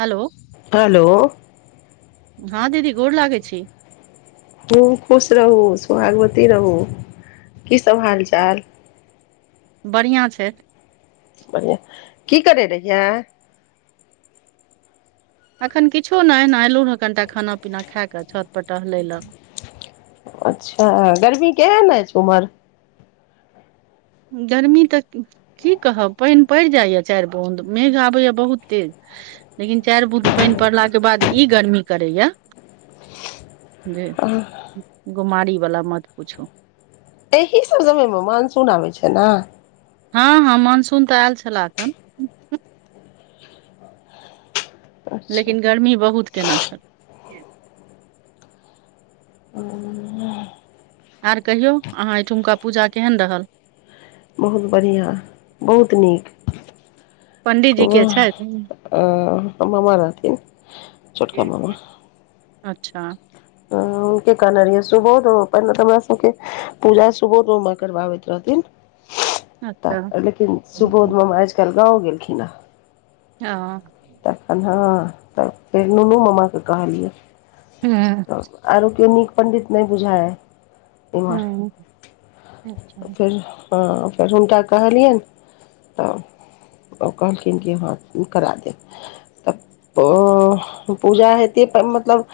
Hello hello हँ दीदी गोर लागै छी हुॅं खुश रहु सोहागवती रहु की सब हाल चाल बढ़िया छैय बढ़िया की करै रहियै अखन किछो नय एना एलहुँ ह कनिटा खाना पीना खा कऽ छत पर टहलय लए अच्छा गर्मी केहेन ऐछ उम्हर गरमी तक की कहब पाइन पैड़ जाइय चाइर बूंद मेघ आबैय बहुत तेज लेकिन चाइर बुद पाइन पड़लाके बाद इ गर्मी करैया जे गोमारी वाला मत पुछू एहि सब समय मे मानसून आबै छै ने हँ हँ मानसून तऽ आयल छलह एखन अच्छा लेकिन गर्मी बहुत केना छल आर कहियो अहाँ एहिठुमका पूजा केहन रहल बहु बढ़िया बहुत नीक पंडीजी के छथि अ मामा रहथिन छोटका मामा अच्छा नव के कहने रहिए सुबहु पहिले तऽ हमरा सबके पूजा सुबोध रुम मे करबाबैत रहथिन अच्छा तऽ लेकिन सुबोध मामा आज कल गाँव गेलखिन हेँ हँ तखन हँ तऽ फेर नुनू मामा के कहलियै तऽ आरो केओ नीक पण्डित नय बुझाय इम्हर फेर हँ फेर हुनका कहलियेन तऽ ओ कहलखिन कि हँ करा देब तऽ ओ पूजा हेती पर मतलब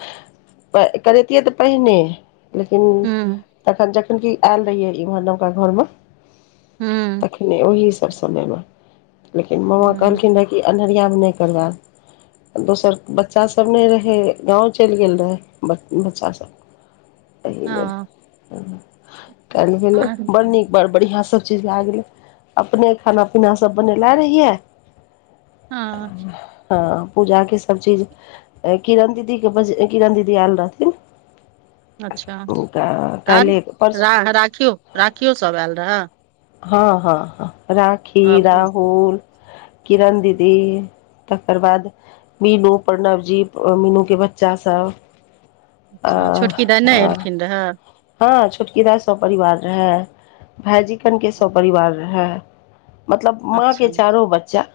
करैतियै तऽ पहिने लेकिन तखन जखन की आयल रहिये इम्हर नवका घर मे तखने ओहिस पर समय म लेकिन मामा हम्म, कहलखिन रे की कि अन्हरिया मे नय करबाय दोसर बच्चास सब नय रहै गाँव चैल गेल रहै ब बच्चा सब एहि लेल हँ कयलहि भेलै आर बड़ नीक बड़ बढ़िआँ सभ चीज भए गेलै अपने खाना पीना सभ बनने ला रहियै हँ हँ पूजाके सभ चीज किरण दीदीके बज किरण दीदी आयल रहथिन अच्छा, तऽ आर काल्हि परसू राखियो राखियओ सब आयल रहए? हँ हँ, हँ राखी, आब राहुल किरण दीदी, तकर बाद- मीनू, प्रणवजी, मीनूके बच्चा सभ अच्छा छोटकी दाइ नहि एलखिन रहए? हँ छोटकी दाइ सपरिवार रहए, भैजिकनके सपरिवार रहए। मतलब अच्छा माँके चारो बच्चा,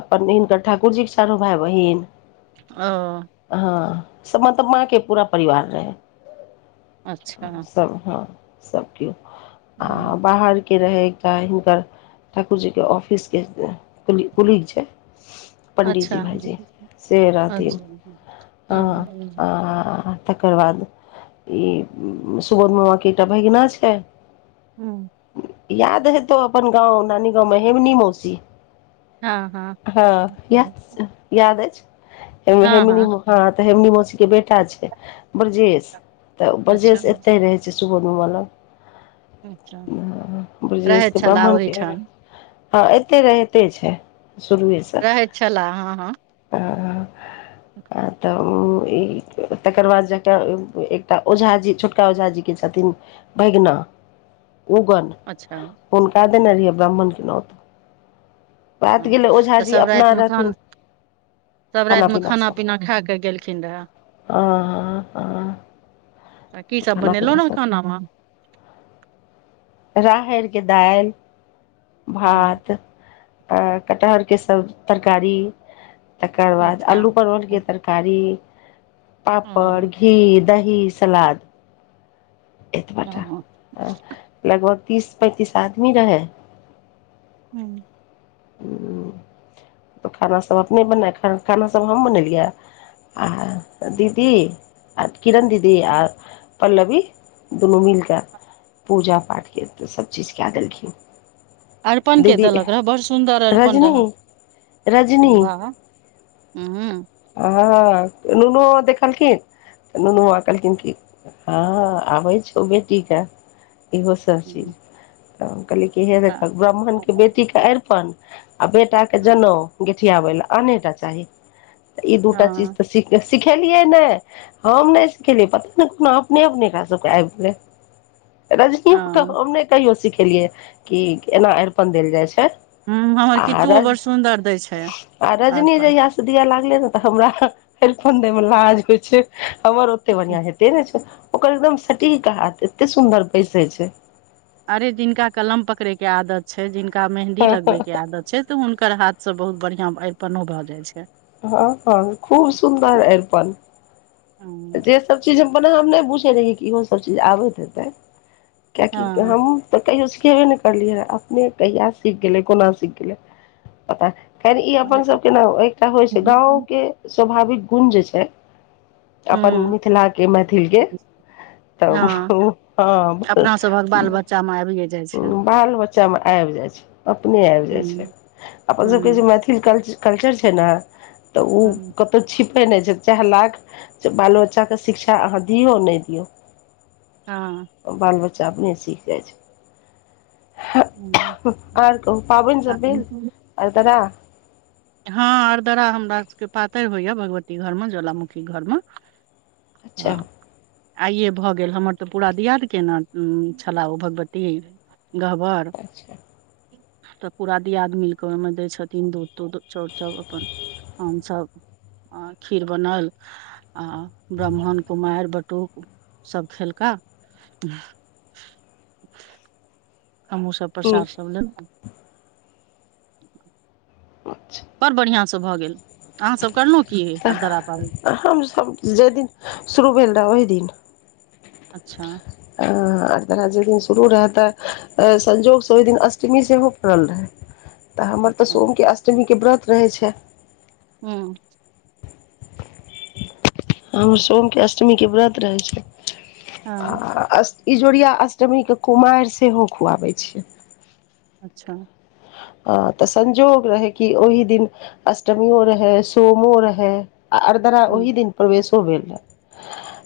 अपन हिनकर ठाकुरजीके चारो भाइ-बहिन ओ। हँ, मतलब माँके पूरा परिवार रहै। अच्छा। सब हँ, सब केओ आ हम्म, बाहरके रहै- ताह हिनकर ठाकुरजीके ऑफिसके कुली छै। पण्डितजी अच्छा भाइजी से रहथिन। अच्छा ओ हॅं, आ- तकर बाद ई सुबोध मामाके एकटा भगिना छै हँ। याद हेतौ अपन गाँव, नानी गाँवमे हेमनी मौसी हँ [unintelligible] याद अछि। हँ तॅं हेमनी मौसीके बेटा छै ब्रजेश तॅं अच्छा ब्रजेश एते- रहै छै सुबोध मामा लऽग, अच्छा रहैत छलाह ब्राह्मणकेॅं ओहिठाम हँ एते रहिते छै, शुरुए सॅं रहै छलाह, हँ हँ तॅं तकर बाद जाकऽ एकटा ओझाजी छोटका ओझाजीके छथिन भगिना उगन अच्छा। हुनका देने रहियनि ब्राह्मणकेॅं नोत हँ, तॅं सभ अपना रातिमे खान- रहथिन सभ खाना रातिमे पीना सब खाना-पीना खा कऽ गेलखिन रहए। हँ हँ हँ की सभ बनेनेरहुॅं खानामे? राहैरके दालि हूँ भात कटहरके सभ तरकारी- तकर बाद अच्छा अल्लू परवलके हँ तरकारी, पापड़, हँ घी, दही सलाद। एतबाटा, हूँ। लगभग तीस-पैंतीस आदमी रहै। हूँ। [unintelligible] तॅं खाना सभ अपने बनाय [unintelligible] खाना सभ हम बनेलियै आ- दीदी आ किरण दीदी आ पल्लवी दुनू मिलिकऽ पूजा-पाठ केलखिन, सभ चीज कए देलखिन अरिपनके दीदी देलक रहय बड़ सुन्दर अरिपन रजनी रहय? रजनी बाह, हँ हँ, नुनु बाबा देखलखिन तॅं नुनु बाबा कहलखिन की हँ आबै छौ बेटीके इहो सब हूँ चीज- तॅं कहलियै की हे आ- देखक ब्राह्मणके बेटीकेॅं अरिपन आ बेटाकेँ हँ जनौउ- गेठियाबै लए आने टा चाही, ई दूटा चीज हँ तॅं- सिखेलियै नहि, हम नहि सिखेलियै पता ने कोनो अपने-अपने कऽ सिखल- रूक आबि गेलै रजनीके हँ। हम नइ कहियो सिखेलियै कि एना अरिपन देल जाइ छै हूँ हमर आर किट्टुओ बड़ सुन्दर दै छै आ रजनी अरिपन जहिया स दिय लागलै ने तऽ हमरा अरिपन देै मे लाज होइ छै अवर ओते बढ़ियाँ हेते ने छै ओकर एकदम सटीक हाथ एते सुन्दर बैसे छै अरे जिनका कलम पकड़े के आदत छै जिनका मेहन्दी लगबे के आदत छै तऽ हुनकर हाथसँ बहुत बढ़ियाँ अरिपनो भऽ जाइ छै हँ हँ खूब सुन्दर एरपन हँ सबचीज हम मने हम नय बुछै रहियै कि ओहो सबचीज आबैत हेतै किएकि हम तऽ कहियो सिखेबे नय करलियै अपने कहिया सीख गेलै कोना सीख गेलै पता नय खैर ई अपन सब के न एकटा होइ छै गाँंव हँ के स्वाभाविक गुण जे छै अपन हूँ मिथिला के मैथिल के तब हँ हँ अपना सभक बाल बच्चा मे आबिये जाइ छै बाल बच्चामे आबि जाइ छै अपने आबि हूँ जाइ छै अपन सबके हूँ जे मैथिल कल्चर छै ने तऽ ओ हूँ कतहु छिपै नय छै चाहे लाख बाल बच्चाके शिक्षा अहाँ दियौ नय दियौ हँ बाल बच्चा अपने सीख जाय छै हूँ आर कहुँ पाबैन सब भेल अरदरा हँ अरदरा हमरा सभके पातरि होइए भगवती घरमे ज्वालामुखी घरमे अच्छा हँ आइए भऽ गेल हमर तऽ पूरा दियाद केना छलाह ओ भगवती गहबर अच्छा तऽ पूरा दियाद मिलक ओहिमे दय छथिन दूध तूध चौर सभ अपन आमसभ आ खीर बनल आ ब्राह्मण कुमारि बटूक सभ खेलका हमहुँ सब हूँ प्रसाद सब लेलौं अच्छा बड़ बढ़ियाँसँ भऽ गेल अहाँसभ करलौं की अरदरा पाबनि हमसभ जाहि दिन शुरू भेल रहै ओहि दिन अच्छा आ अरदरा जहि दिन शुरू रहत संजोग से ओहि दिन अष्टमी से हो पड़ल रहै, तऽ हमर तऽ अच्छा सोमके अष्टमीके व्रत रहै छै, हुँ हमर सोमके अष्टमी के व्रत रहै छै हँ आ इजोरिया अष्टमीके कुमारि सेहो खुआबै छियै अच्छा हँ तऽ संजोग रहै कि ओहि दिन अष्टमीयो रहै सोमो रहै आ अरदरा हूँ ओहि दिन प्रवेशो भेल रहए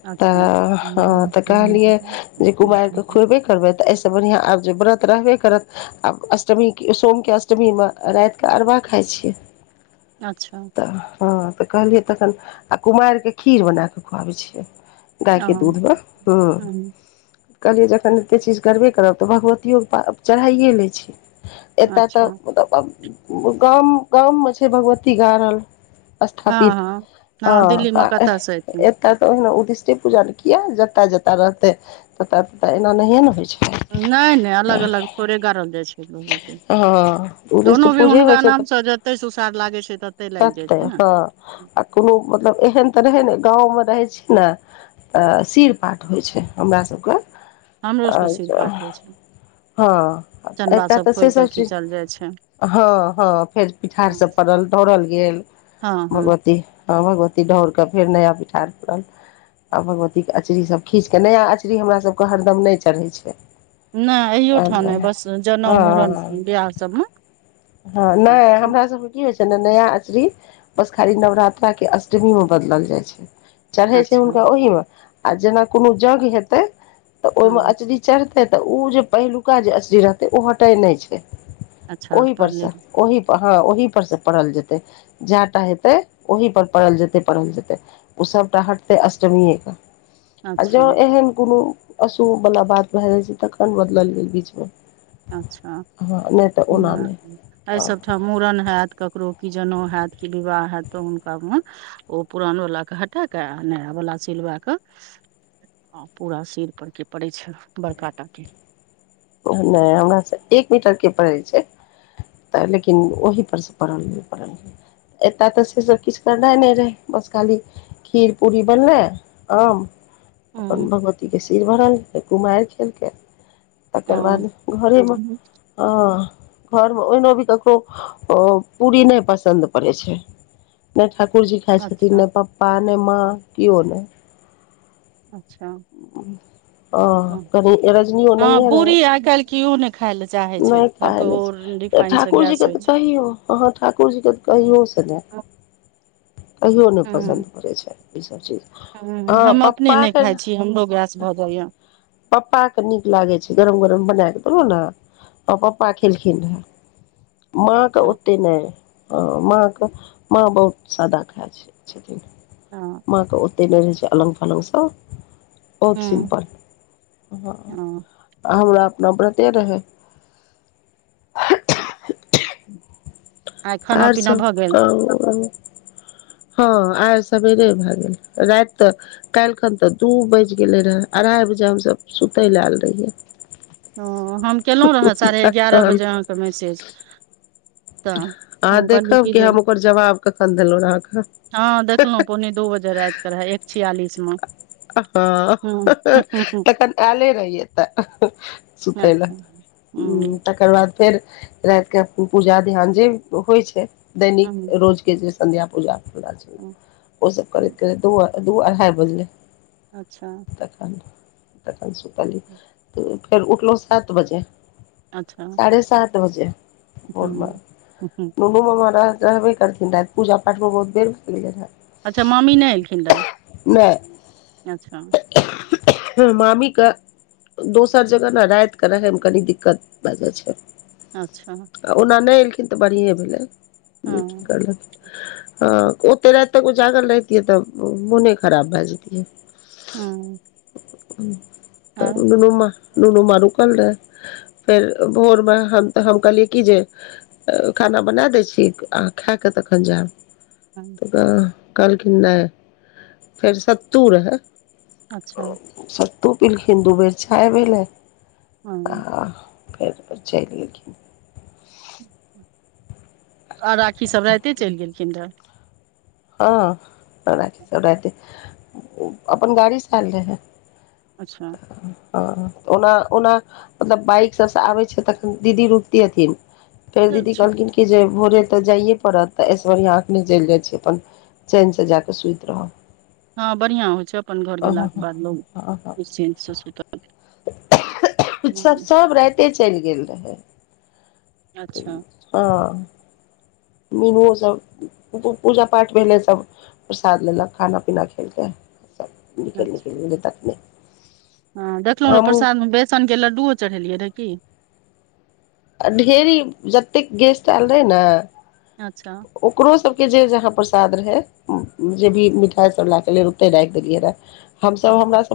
अच्छा तऽ हँ तऽ कहलियै जे कुमारके खुुएबे करबै तऽ एहिसँ बढ़ियाँ आब जे व्रत रहबे करत आब अष्टमी सोम के अष्टमी मे रातिके अरवा खाइ छियै, अच्छा। तऽ हँ तऽ कहलियै तखन आ कुमारिक के खीर बना कऽ खुआबै छियै, गायके दूध हँ मे हुँ। हूँ कहलियै जखन एतेक चीज करबे करब तऽ भगवतियो के प चढ़ाइए लै छी एतय तऽ अच्छा मतलब गाम गाम में छै भगवती गाड़ल हँ स्थापित हँ हँ दिल्लीमे कतयसँ एथिन [unintelligible] तऽ ते ओहिने उद्दिष्टे पूजा ने किया जताे जताे रहते ततऽ ततऽ एना नहिये नै होइ छै नय नय अलग अलग थोड़े गाड़ल जा छै लो हँ उदिष् पूजे होइ छै तऽ नामसँ जते सुसार लागै छै लागि जाइ तते छै ने हँ आ कोनो मतलब एहन तऽ रहै ने गाँमे रहै छी न सिर पाट होइ छै हमरा सब कऽ हमरो सबके सिर अच्छा पाठ होइ छै हँ चनबा ऐत तऽ से खोलि सब कऽ खींचल जाइ छै हँ हँ फेर पिठार हँ सब पड़ल दौड़ल गेल हँ हँ भगवती ह भगवती ढोर कऽ फेर नया पिठार परल आ भगवती के अचरी सब खींच कऽ नया अचरी हमरा सबके हरदम नय चढ़ै छै नय एयो हँ ठाम नै बस जनेउ मुड़न बिवाह सबमे हँ नय हमरा सबके की होइ छै ने नया अचरी बस खाली नवरात्र के अष्टमी मे बदलल जाइ छै चढ़ै छै अच्छा हुनका ओहिमे आ जेना कोनो जग हेते तऽ ओहिमे ह अचरी चढ़ते ते उ जे पहिलुका जे असी रहते ओ हटे नय छै अच्छा ओहि पर से पनीर ओहि पर हँ ओहि पर से पढ़ल जेतै जाटा हेतै ओहि पर से पढ़ल जेतै पढ़ल जेतै उस सबटा हटते अष्टमीये कऽ आ जै अच्छा एहन कोनो अशुभ वला बात भए जाइ छै तखन बदलल गेल बीचमे अच्छा हँ नहि तऽ ओना नहि नय आय सब मूड़न हैत ककरो की जनेउ हैत कि विवाह हैत तऽ हुनका मे ओ पुरान वला के हटा कऽ आ नया वला सिलबेक हँ पूरा सिर परके पड़ैत छै बड़का टाके नय हमर से एक मीटर के पड़ै छै तऽ लेकिन ओहिपर से पड़ल नय पड़ल एतय तऽ से सब किछ करना नय रहै बस खाली खीर पुरी बनबै आम अपन ह भगवतीके सिर भरल जेतै कुमैर खेल कऽ तकर बाद ह घरे मे ह घर मे ओहिनो भी ककरो पूड़री नय पसन्द पड़ै छै नय ठाकुरजी खा छथिन अच्छा नय पप्पा ने माँ किओ नय अच्छा [inaudible] आ कनी रजनी ओ हँ नहिये पूरी आइ काल्हि केओ नहि खाय लए चाहै छै रहे सबके ओ खायलैछै रिफाइन से ठाकुरजी क गैस होइ तऽ छै कहयो हँ हँ ठाकुर जीके तऽ कहियो सँ नय कहियो नय पसन्द पड़ै छै ई सब चीज ह हँ हम अपने नय पप्पाके खाय छी हमरो गैस भए जाइय पप्पा के नीक लागै छै गरम गरम बनेय कऽ देलो नऽ हँ पप्पा खेलखिन रेहा माँ के अच्छा ओते नय हऽ माँ क माँ बहुत सादा खाय छैय छथिन हँ माँ के ओते नय रहैत छै अलङ्ग फलङ्ग स बहुत हँ सिम्पल हँ आ हमरा अपना व्रते रहै आइ खाना आओर पीना सब भऽ गेल कहु हँ आर सबेरे भे गेल रैत तऽ। कैल खन तऽ दू बाजि गेलै रहए अढ़ाइ बजे हमसभ सुतै ल आयल रहियै। हँ हम कलौ रहए साढ़े एगारह तखन बजे अहाँके मैसेज। तऽ अहाँ हम कहलीयै देखब कि जे हम ओकर जवाब कखन देलहुँ अहाँके हँ देखलौ पौने दू बजे रैत के रहै एक छियालिस मे हँ हँ तखन एले रही एतऽ। सुतै लऽ अच्छा हँ तकर बाद फेर रैत के पूजा ध्यान जे होइ छै। हँ दैनिक रोज के जे संध्या पूजा फ ओस करैत करैत दू अढ़ाइ बजलै। अच्छा। तखन तखन सुतलीयै तऽ फेर उठलौ सात बजे। अच्छा सारहे सात बजे भोर में हँ हँ [unintelligible] रहबे करथिन रह पूजा पाठ में बहुत देर भ गेलै रहै अच्छा मम्मी नै एलखिन रहऽ अच्छा। मामी क दोसर जगह ने रैत कऽ रहैमे कनी दिक्कत भए जाइ छै। अच्छा। आ ओना नै एलखिन तऽ बढ़िए भेलै। हँ नीके करलखिन ह ओते रैत तक उजागल रहतियै तऽ मुने खराब भे जैतीऐ। हँ। त आर नूनू म नूनू मा रूकाल रहै फेर भोरमे हम कहलियए कीजे। खाना बना दै छी। अहा खेकऽ तखन जेअब हँ। कहलखिन नै फेर सत्तू रहै अच्छा सत्तू पीलखिन दू बेर छाय भेलै। आ हँ। फेर चैल गेलखिन। आ राखी सब राइते चैल गेलखिन रह हँ राखी सब रैते अपन गाड़ीसँ एल रहे अच्छा। ह त ओना ओना। मतलब बाइक सबसँ आबै छै। तखन दीदी रुकती हथिन। फेर दीदी अच्छा कहलखिन कि जे भोरे तऽ जैए पड़त त ऐसे बरहीया एखने चैल जाइ छी। अपन चैन से जााकऽ सुइत‌ रहब। हँ बढ़िआँ होइ छै। अपन घर गेलाके बाद लोग नि्चिन्सँ सुतल सब हूँ स ओते चैल गेल रहै अच्छा हँ। मीनूओ सब पूजा पाठ भेलै। सभ प्रसाद लेलक खाना पीना खेलकै सभ निकल निकल अच्छा गेले तखने हँ देखलहुँ रह हमहूँ प्रसादमे बेसनके लड्डुओ चढ़ेलियै रहए की। आ ढेरी जतेक गेस्ट ऐल रहै नऽ अच्छा। ओकरो सभके जे जहाँ प्रसाद रहै- जे भी मिठाइ सब लाएके आएल रहै ओतहि राखि देलियै रहए, हम सभ हमरा सभ-